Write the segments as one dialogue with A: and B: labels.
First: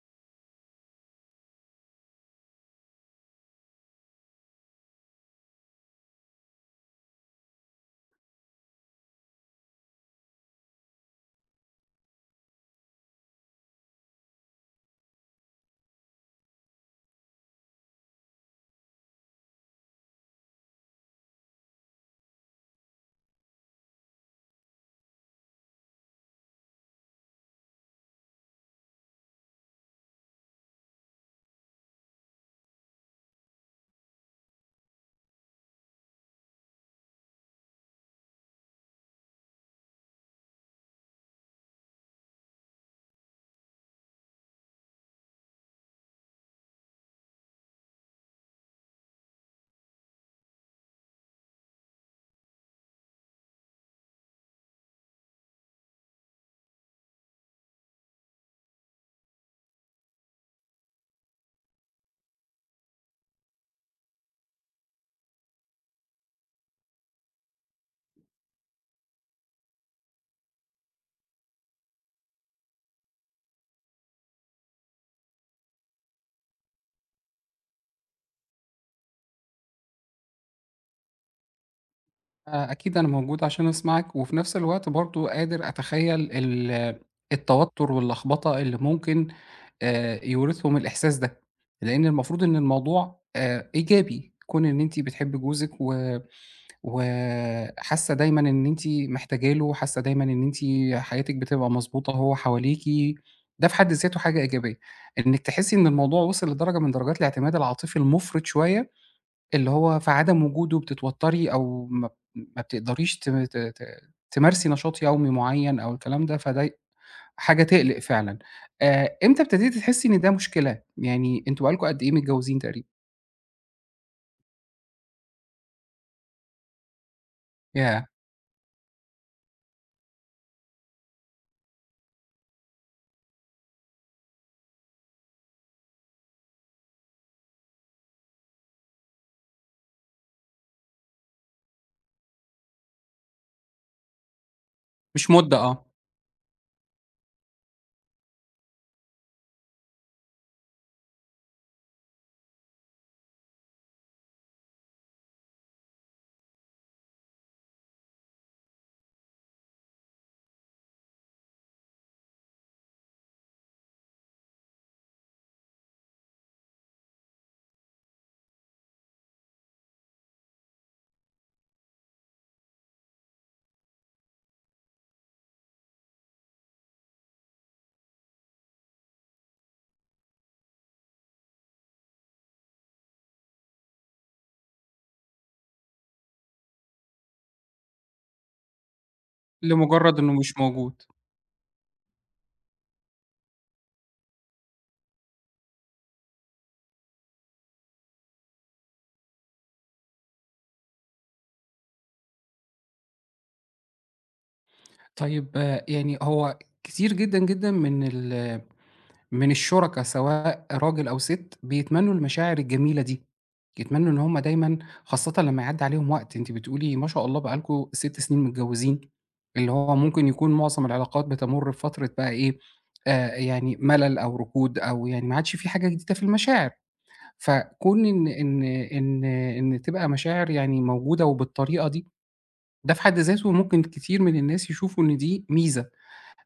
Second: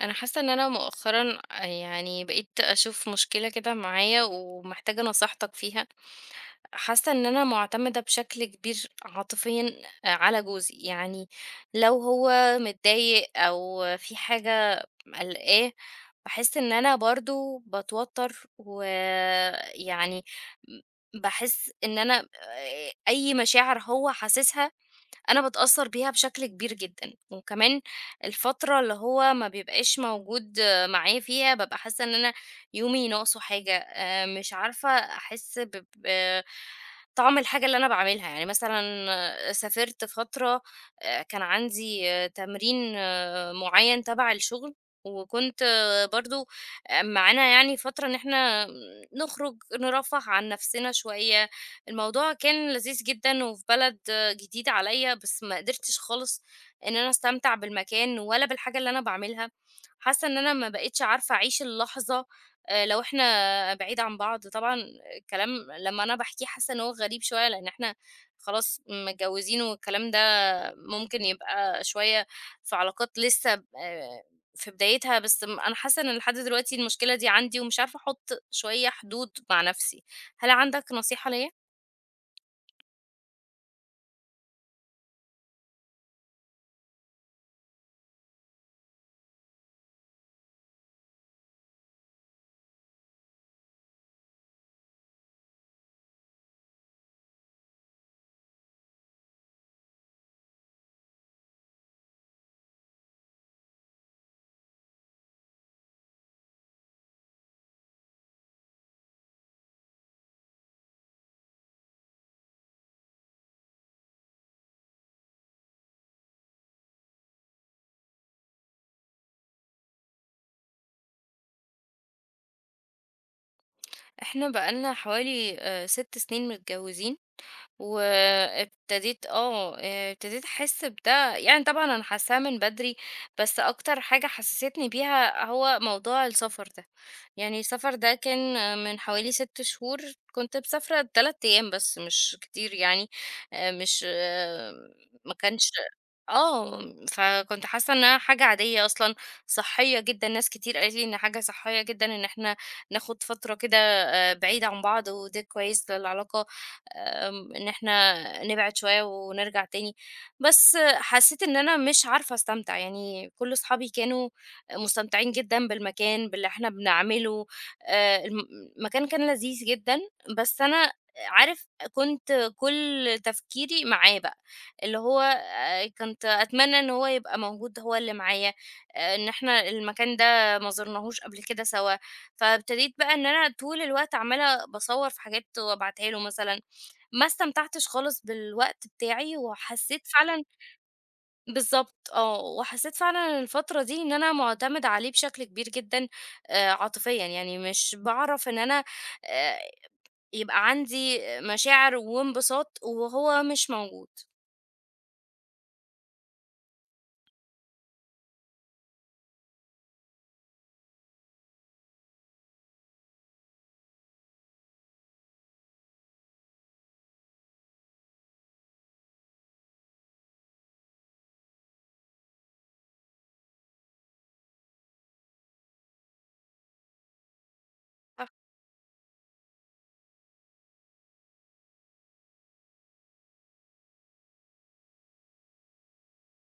A: انا حاسه ان انا مؤخرا يعني بقيت اشوف مشكله كده معايا ومحتاجه نصيحتك فيها. حاسه ان انا معتمده بشكل كبير عاطفيا على جوزي يعني لو هو متضايق او في حاجه قلقاه، بحس ان انا برضو بتوتر ويعني بحس ان انا اي مشاعر هو حاسسها، أنا باتأثّر بيها بشكل كبير جدًا، وكمان الفترة اللي هو ما بيبقاش موجود معايا فيها بابقى حاسّة إن أنا يومي ناقصه حاجة، مش عارفة أحس ب طعم الحاجة اللي أنا باعملها، يعني مثلًا سافرت فترة كان عندي تمرين معيّن تبع الشغل، وكنت برضه معانا يعني فترة إن إحنا نخرج، نرفّه عن نفسنا شوية. الموضوع كان لذيذ جدًا وفي بلد جديدة عليّا، بس ما قدرتش خالص إن أنا أستمتع بالمكان ولا بالحاجة اللي أنا باعملها. حاسة إن أنا ما بقيتش عارفة أعيش اللحظة لو إحنا بعيد عن بعض، طبعًا الكلام لمّا أنا باحكيه حاسة إن هو غريب شوية، لإن إحنا خلاص متجوزين والكلام ده ممكن يبقى شوية في علاقات لسه ب في بدايتها، بس أنا حاسة إن لحد دلوقتي المشكلة دي عندي ومش عارفة أحط شوية حدود مع نفسي. هل عندك نصيحة ليّا؟
B: أكيد أنا موجود عشان أسمعك، وفي نفس الوقت برضه قادر أتخيّل التوتر واللخبطة اللي ممكن يورثهم الإحساس ده، لإن المفروض إن الموضوع إيجابي، كون إن أنتِ بتحبّي جوزِك وحاسة دايمًا إن أنتِ محتاجة له، حاسة دايمًا إن أنتِ حياتِك بتبقى مضبوطة وهو حواليكِ، ده في حد ذاته حاجة إيجابية. إنِّك تحسّي إن الموضوع وصل لدرجة من درجات الاعتماد العاطفي المُفرط شوية، اللي هو في عدم وجوده بتتوتّري أو ما بتقدريش ت ت ت تمارسي نشاط يومي معيّن أو الكلام ده، فده حاجة تقلق فعلًا. إمتى ابتديتِ تحسّي إن ده مشكلة؟ يعني أنتم بقى لكم قد إيه متجوزين تقريبًا؟
A: إحنا بقالنا حوالي 6 سنين متجوزين،
B: ياه!
A: وابتديت آه، ابتديت أحس بده، يعني طبعًا أنا حاسّاه من بدري، بس أكتر حاجة حسّستني بيها هو موضوع السفر ده. يعني السفر ده كان من حوالي 6 شهور، كنت مسافرة 3 أيام بس مش كتير يعني، مش
B: مش
A: ما
B: مدة،
A: كانش
B: آه.
A: آه، فكنت حاسّة إنها حاجة عادية أصلًا، صحّية جدًا، ناس كتير قالت لي إن حاجة صحّية جدًا إن إحنا ناخد فترة كده بعيد عن بعض، وده كويس للعلاقة، إن إحنا نبعد شوية ونرجع تاني، بس حسيت إن أنا مش عارفة أستمتع، يعني كل أصحابي كانوا مستمتعين جدًا بالمكان، باللي إحنا بنعمله، آآ، الم المكان كان لذيذ جدًا، بس أنا عارف كنت كل تفكيري معاه بقى، اللي هو كنت أتمنى إن هو يبقى موجود هو اللي معايا، إن إحنا المكان ده ما زرناهوش قبل كده سوا، فابتديت بقى إن أنا طول الوقت عمّالة باصور في حاجات وأبعتها له مثلًا، ما استمتعتش خالص بالوقت بتاعي، وحسيت
B: لمجرّد إنه
A: فعلًا.
B: مش موجود.
A: بالضبط، آه، وحسيت فعلًا الفترة دي إن أنا مُعتمدة عليه بشكل كبير جدًا عاطفيًا، يعني مش باعرف إن أنا آآ يبقى عندي مشاعر وانبساط وهو مش موجود.
B: طيب، آه، يعني هو كتير جدًا، جدًا من من الشركا، سواء راجل أو ست، بيتمنّوا المشاعر الجميلة دي، يتمنّوا إن هُم دايمًا، خاصةً لمّا يعدّي عليهم وقت. أنتِ بتقولي ما شاء الله بقى لكم 6 سنين متجوّزين، اللي هو ممكن يكون معظم العلاقات بتمُر بفترة بقى إيه، يعني ملل أو ركود أو يعني ما عادش في حاجة جديدة في المشاعر. فكون إن تبقى مشاعر يعني موجودة وبالطريقة دي، ده في حد ذاته ممكن كتير من الناس يشوفوا إن دي ميزة.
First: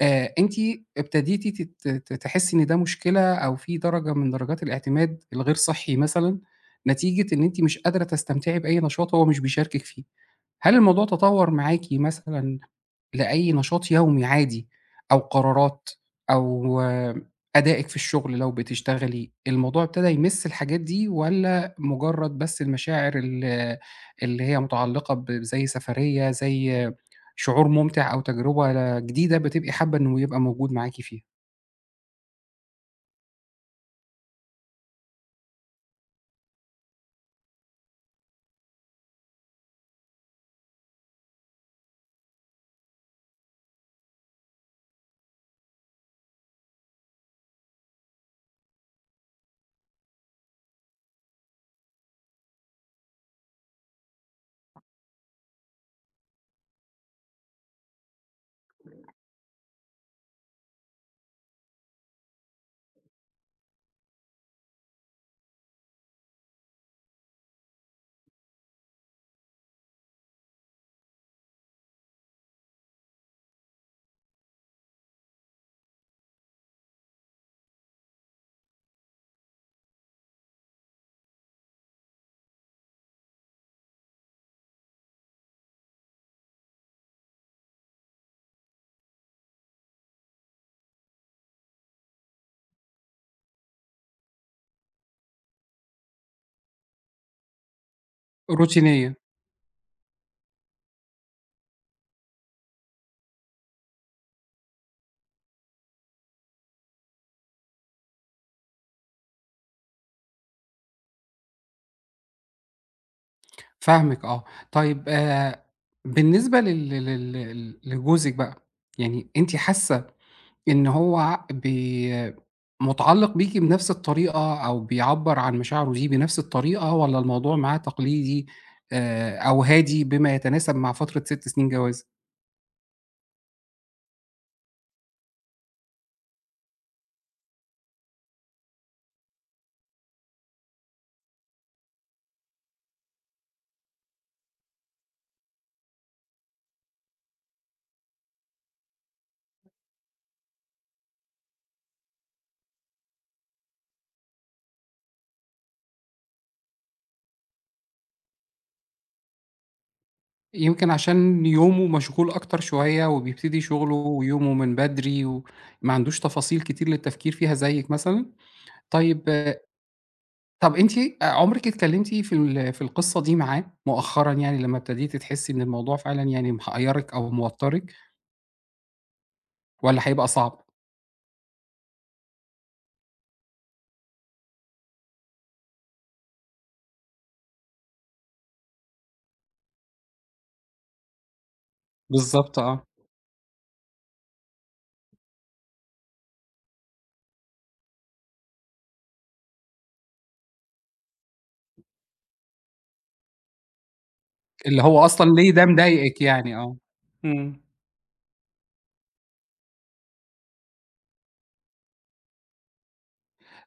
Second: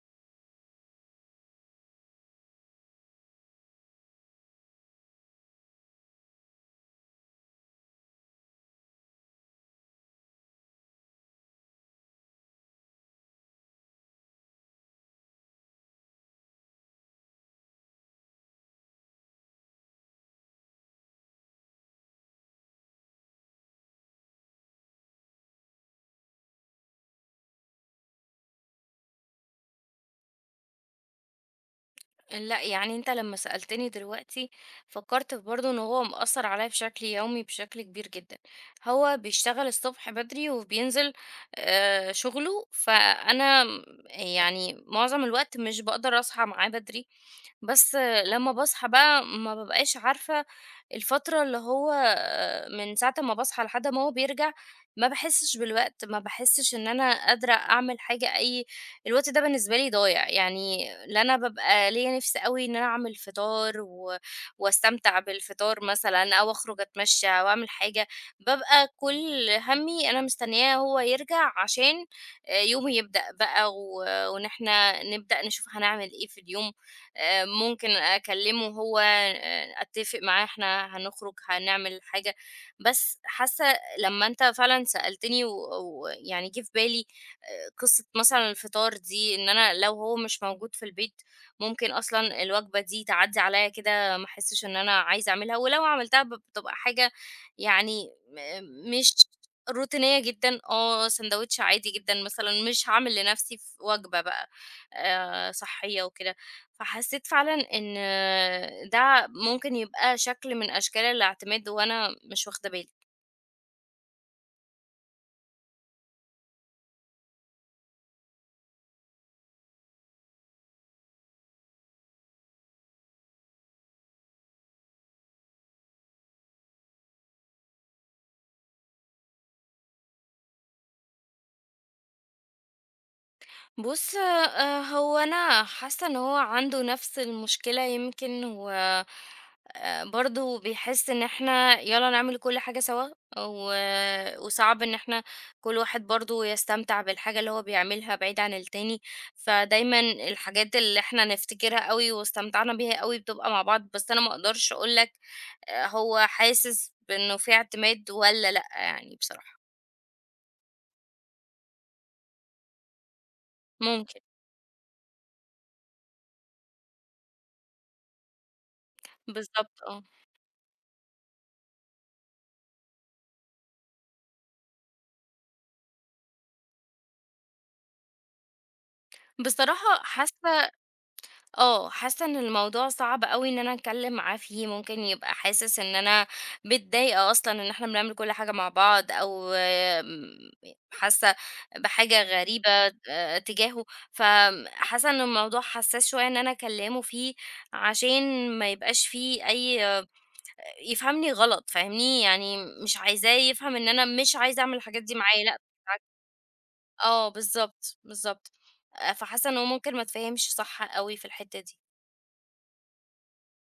B: أنتِ ابتديتِ تت ت تحسّي إن ده مشكلة أو في درجة من درجات الاعتماد الغير صحّي مثلًا، نتيجة إن أنتِ مش قادرة تستمتعي بأي نشاط هو مش بيشاركِك فيه. هل الموضوع تطوّر معاكِ مثلًا لأي نشاط يومي عادي أو قرارات أو آه، أدائِك في الشغل لو بتشتغلي؟ الموضوع ابتدى يمِس الحاجات دي، والّا مجرّد بس المشاعر اللي هي متعلقة زي سفرية، زي شعور مُمتِع أو تجربة جديدة، بتبقي حابة إنه يبقى موجود معاكِ فيها؟
A: لأ، يعني أنت لمّا سألتني دلوقتي فكّرت في برضه إن هو مأثّر عليَّ بشكل يومي بشكل كبير جدًا، هو بيشتغل الصبح بدري وبينزل شغله، فأنا م يعني معظم الوقت مش باقدر أصحى معاه بدري، بس لمّا باصحى بقى ما بابقاش عارفة الفترة اللي هو من ساعة أمّا باصحى لحد ما هو بيرجع، ما باحسّش بالوقت، ما باحسّش إن أنا قادرة أعمل حاجة أي الوقت ده بالنسبة لي ضايع، يعني لا أنا بابقى ليّا نِفْس أوي إن أنا أعمل فطار واستمتع بالفطار مثلًا أو أخرج أتمشّى أو أعمل حاجة، بابقى كل هَمّي أنا مستنياه هو يرجع عشان يومي يبدأ بقى وإن إحنا نبدأ نشوف هنعمل إيه في اليوم، ممكن أكلّمه هو أتّفق معاه إحنا هنخرج، هنعمل حاجة، بس حاسّة لمّا أنت فعلًا سألتني ويعني جِه في بالي قصة مثلًا الفطار دي، إن أنا لو هو مش موجود في البيت، ممكن أصلًا الوجبة دي تعدّي عليّا كده ما أحسّش إن أنا عايزة أعملها، ولو عملتها بتبقى حاجة يعني مش
B: روتينية،
A: روتينية جدًا، آه ساندوتش عادي جدًا مثلًا، مش هاعمل لنَفْسي ف وجبة بقى صحّية وكده. فحسّيت فعلًا إن ده ممكن يبقى شكل من أشكال الاعتماد وأنا مش واخدة بالي.
B: فاهمِك، آه. طيب، بالنسبة لل لل لل لجوزِك بقى، يعني أنتِ حاسة إن هو مُتعلّق بيكِ بنفس الطريقة، أو بيعبّر عن مشاعره دي بنفس الطريقة، والّا الموضوع معاه تقليدي أو هادي بما يتناسب مع فترة 6 سنين جواز؟
A: بُص هو أنا حاسة إن هو عنده نفس المشكلة، يمكن هو برضه بيحس إن إحنا يالّا نعمل كل حاجة سوا، و وصعب إن إحنا كل واحد برضه يستمتع بالحاجة اللي هو بيعملها بعيد عن التاني، فدايمًا الحاجات اللي إحنا نفتكرها أوي واستمتعنا بيها أوي بتبقى مع بعض، بس أنا ما أقدرش أقول لك هو حاسس بإنه في اعتماد والّا لأ يعني بصراحة.
B: يمكن عشان يومه مشغول أكتر شوية وبيبتدي شغله
A: ممكن،
B: ويومه من بدري، وما عندوش تفاصيل كتير للتفكير فيها زيِّك مثلًا. طيب، آه.
A: بالضبط آه.
B: طَب أنتِ عُمرِك اتكلمتِ في القصة دي معاه مؤخرًا، يعني لمّا ابتديتِ تحسّي إن الموضوع فعلًا يعني محيّرِك أو موتّرِك، والّا
A: بصراحة
B: هيبقى صعب؟
A: حاسة إن الموضوع صعب أوي إن أنا أتكلم معاه فيه، ممكن يبقى حاسس إن أنا متضايقة أصلًا إن إحنا بنعمل كل حاجة مع بعض، أو حاسة بحاجة
B: بالضبط،
A: غريبة
B: آه.
A: تجاهه، فحاسة إن الموضوع حساس شوية إن أنا أكلمه فيه، عشان ما يبقاش في أي يفهمني غلط، فاهمني؟ يعني مش عايزاه يفهم إن أنا مش عايزة أعمل
B: اللي
A: الحاجات
B: هو
A: دي
B: أصلًا
A: معاه،
B: ليه
A: لأ
B: ده
A: بالعكس،
B: مضايقِك، يعني آه.
A: آه،
B: إمم.
A: بالضبط، بالضبط، فحاسة إن هو ممكن ما اتفهمش صح أوي في الحتة دي.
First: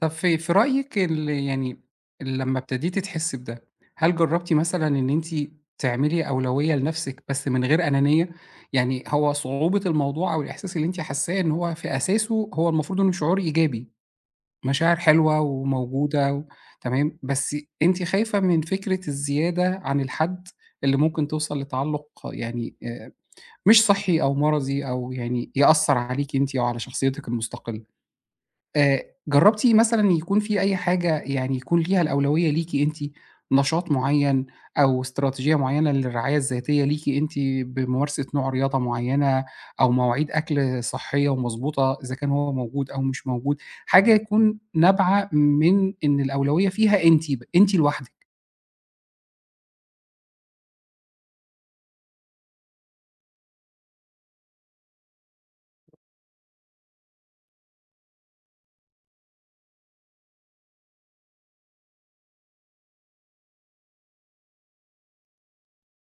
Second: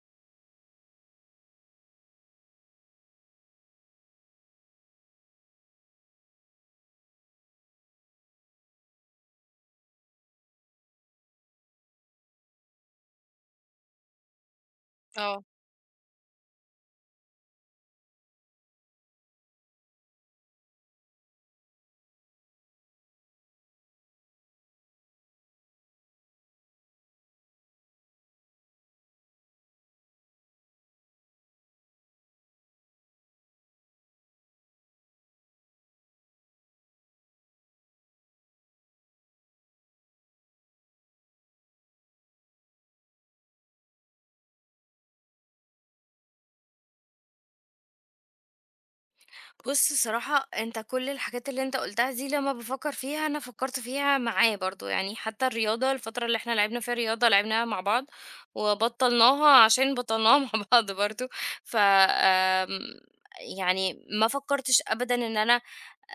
B: طب في رأيِك يعني لمّا ابتديتِ تحسّي بده، هل جرّبتِ مثلًا إن أنتِ تعملي أولوية لنفسِك بس من غير أنانية؟ يعني هو صعوبة الموضوع، أو الإحساس اللي أنتِ حاسّاه، إن هو في أساسه هو المفروض إنه شعور إيجابي، مشاعر حلوة
A: آه.
B: وموجودة تمام، بس أنتِ خايفة من فكرة الزيادة عن الحد، اللي ممكن توصل لتعلُّق يعني مش صحّي أو مرضي، أو يعني يأثّر عليكِ أنتِ أو على شخصيتِك المستقلة. جرّبتِ مثلًا يكون في أي حاجة يعني يكون ليها الأولوية ليكِ أنتِ، نشاط معيّن، أو استراتيجية معيّنة للرعاية الذاتية ليكِ أنتِ، بممارسة نوع رياضة معيّنة، أو مواعيد أكل صحّية ومضبوطة إذا كان هو موجود أو مش موجود، حاجة يكون نابعة من إن الأولوية فيها أنتِ، أنتِ لوحدِك.
A: بُص صراحة أنت كل الحاجات اللي أنت قُلتها دي لمّا بافكّر فيها، أنا فكّرت فيها معاه برضه، يعني حتى الرياضة الفترة اللي إحنا لعبنا فيها رياضة لعبناها مع بعض، وبطّلناها عشان بطّلناها مع بعض برضه، ف آمم يعني ما فكّرتش أبدًا إن أنا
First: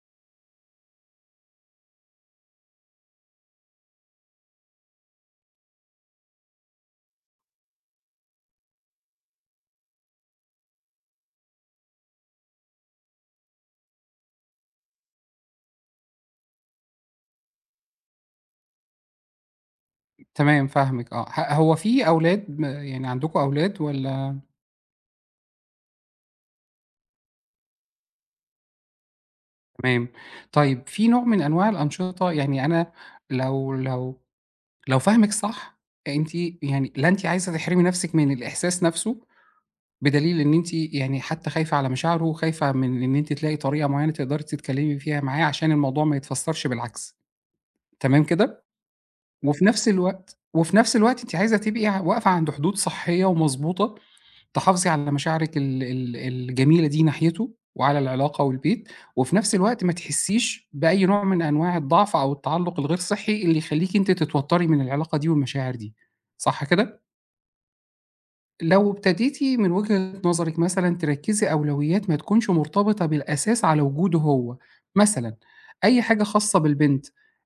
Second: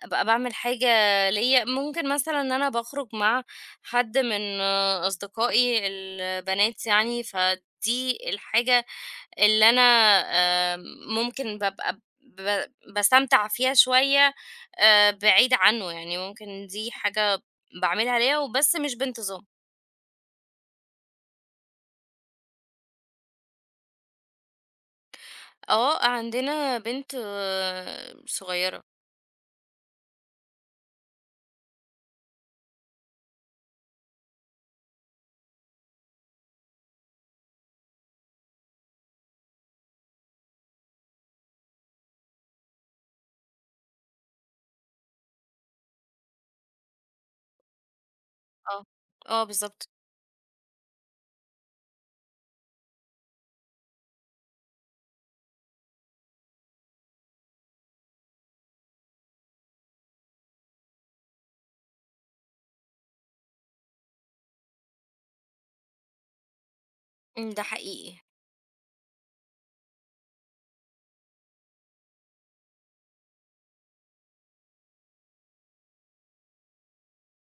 A: أبقى باعمل حاجة ليّا، ممكن مثلًا إن أنا باخرج مع حد من أصدقائي البنات يعني، فدي الحاجة اللي أنا آآ ممكن بابقى ب ب باستمتع فيها شوية بعيد عنه، يعني ممكن دي حاجة باعملها ليا وبس مش بانتظام.
B: تمام، فاهمِك، آه. هو في أولاد يعني عندكم أولاد والّا؟
A: آه، عندنا بنت صغيرة.
B: تمام. طيب، في نوع من أنواع الأنشطة، يعني أنا لو لو لو فاهمِك صح، أنتِ يعني لا أنتِ عايزة تحرمي نفسِك من الإحساس نفسه، بدليل إن أنتِ يعني حتى خايفة على مشاعره، وخايفة من إن أنتِ تلاقي طريقة معينة تقدري تتكلمي فيها معاه عشان الموضوع ما يتفسرش بالعكس، تمام كده؟
A: آه، آه
B: وفي نفس
A: بالضبط.
B: الوقت وفي نفس الوقت أنتِ عايزة تبقي واقفة عند حدود صحية ومضبوطة، تحافظي على مشاعرِك ال ال الجميلة دي ناحيته وعلى العلاقة والبيت، وفي نفس الوقت ما تحسّيش بأي نوع من أنواع الضعف أو التعلُّق الغير صحّي اللي يخلّيكِ أنتِ تتوتّري من العلاقة دي والمشاعر دي، صح كده؟
A: إمم، ده حقيقي.
B: لو ابتديتِ من وجهة نظرِك مثلًا تركّزي أولويات ما تكونش مرتبطة بالأساس على وجوده هو، مثلًا أي حاجة خاصة بالبنت،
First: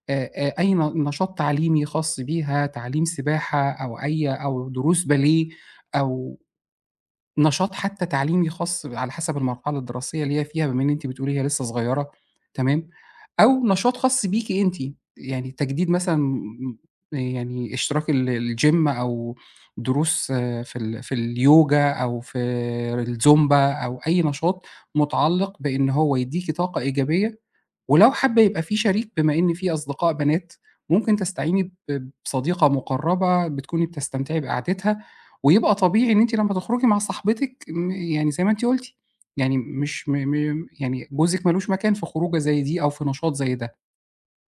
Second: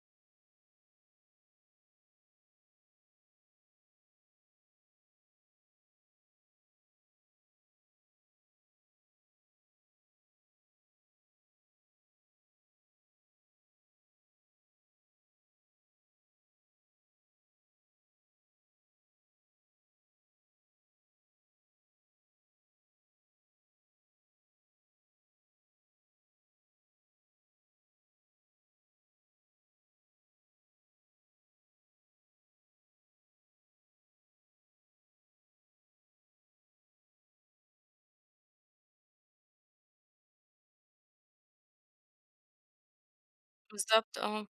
B: أي نشاط تعليمي خاص بيها، تعليم سباحة أو أو دروس باليه، أو نشاط حتى تعليمي خاص على حسب المرحلة الدراسية اللي هي فيها، بما إن أنتِ بتقولي هي لسه صغيرة، تمام، أو نشاط خاص بيكِ أنتِ، يعني تجديد مثلًا يعني اشتراك الgym، أو دروس في اليوجا، أو في الزومبا، أو أي نشاط متعلق بإن هو يدّيكِ طاقة إيجابية. ولو حابة يبقى في شريك، بما إن في أصدقاء بنات، ممكن تستعيني بصديقة مقربة بتكوني بتستمتعي بقعدتها، ويبقى طبيعي إن أنتِ لمّا تخرجي مع صاحبتِك، يعني زي ما أنتِ قُلتِ، يعني مش م م يعني جوزِك ما لوش مكان في خروجة زي دي أو في نشاط زي ده.
A: بالضبط، آه.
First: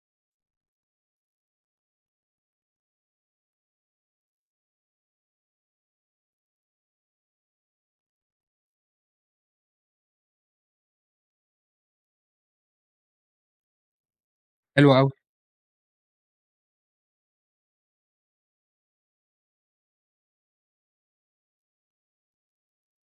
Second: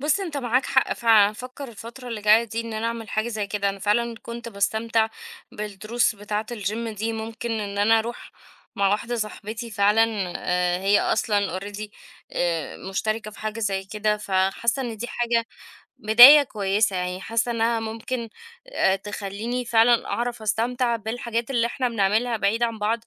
A: بُص أنت معاك حق فعلًا، هافكر الفترة اللي جاية دي إن أنا أعمل حاجة زي كده، أنا فعلًا كنت باستمتع بالدروس بتاعة الgym دي، ممكن إن أنا أروح مع واحدة صاحبتي فعلًا، هي أصلًا already مشتركة في حاجة زي كده، فحاسة
B: حلو
A: إن دي
B: أوي.
A: حاجة بداية كويسة يعني، حاسة إنها ممكن تخليني فعلًا أعرف أستمتع بالحاجات اللي إحنا بنعملها بعيد عن بعض،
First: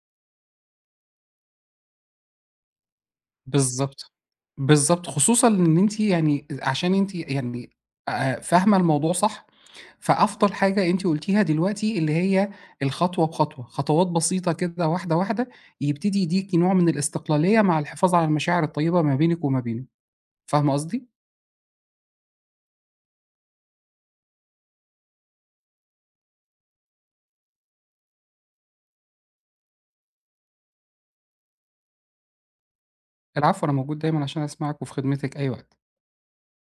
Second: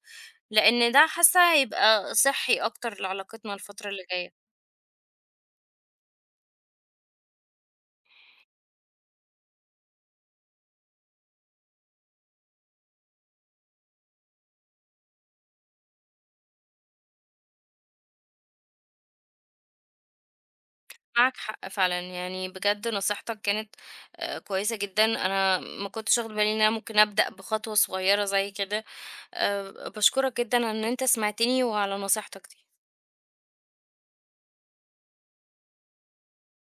A: لأن ده حاسة هيبقى صحي أكتر لعلاقتنا الفترة اللي
B: بالضبط،
A: جاية.
B: بالضبط، خصوصًا إن أنتِ، يعني عشان أنتِ يعني فاهمة الموضوع صح. فأفضل حاجة أنتِ قُلتيها دلوقتي، اللي هي الخطوة بخطوة، خطوات بسيطة كده، واحدة، واحدة، يبتدي يديكِ نوع من الاستقلالية مع الحفاظ على المشاعر الطيبة ما بينِك وما بينه، فاهمة قصدي؟
A: معاك حق فعلًا، يعني بجد نصيحتك كانت كويسة جدًا، أنا ما كنتش واخدة بالي إن أنا ممكن أبدأ بخطوة صغيرة زي كده، باشكرك جدًا على إن أنت سمعتني وعلى نصيحتك دي.
B: العفو، أنا موجود دايمًا عشان أسمعِك وفي خدمتِك أي وقت.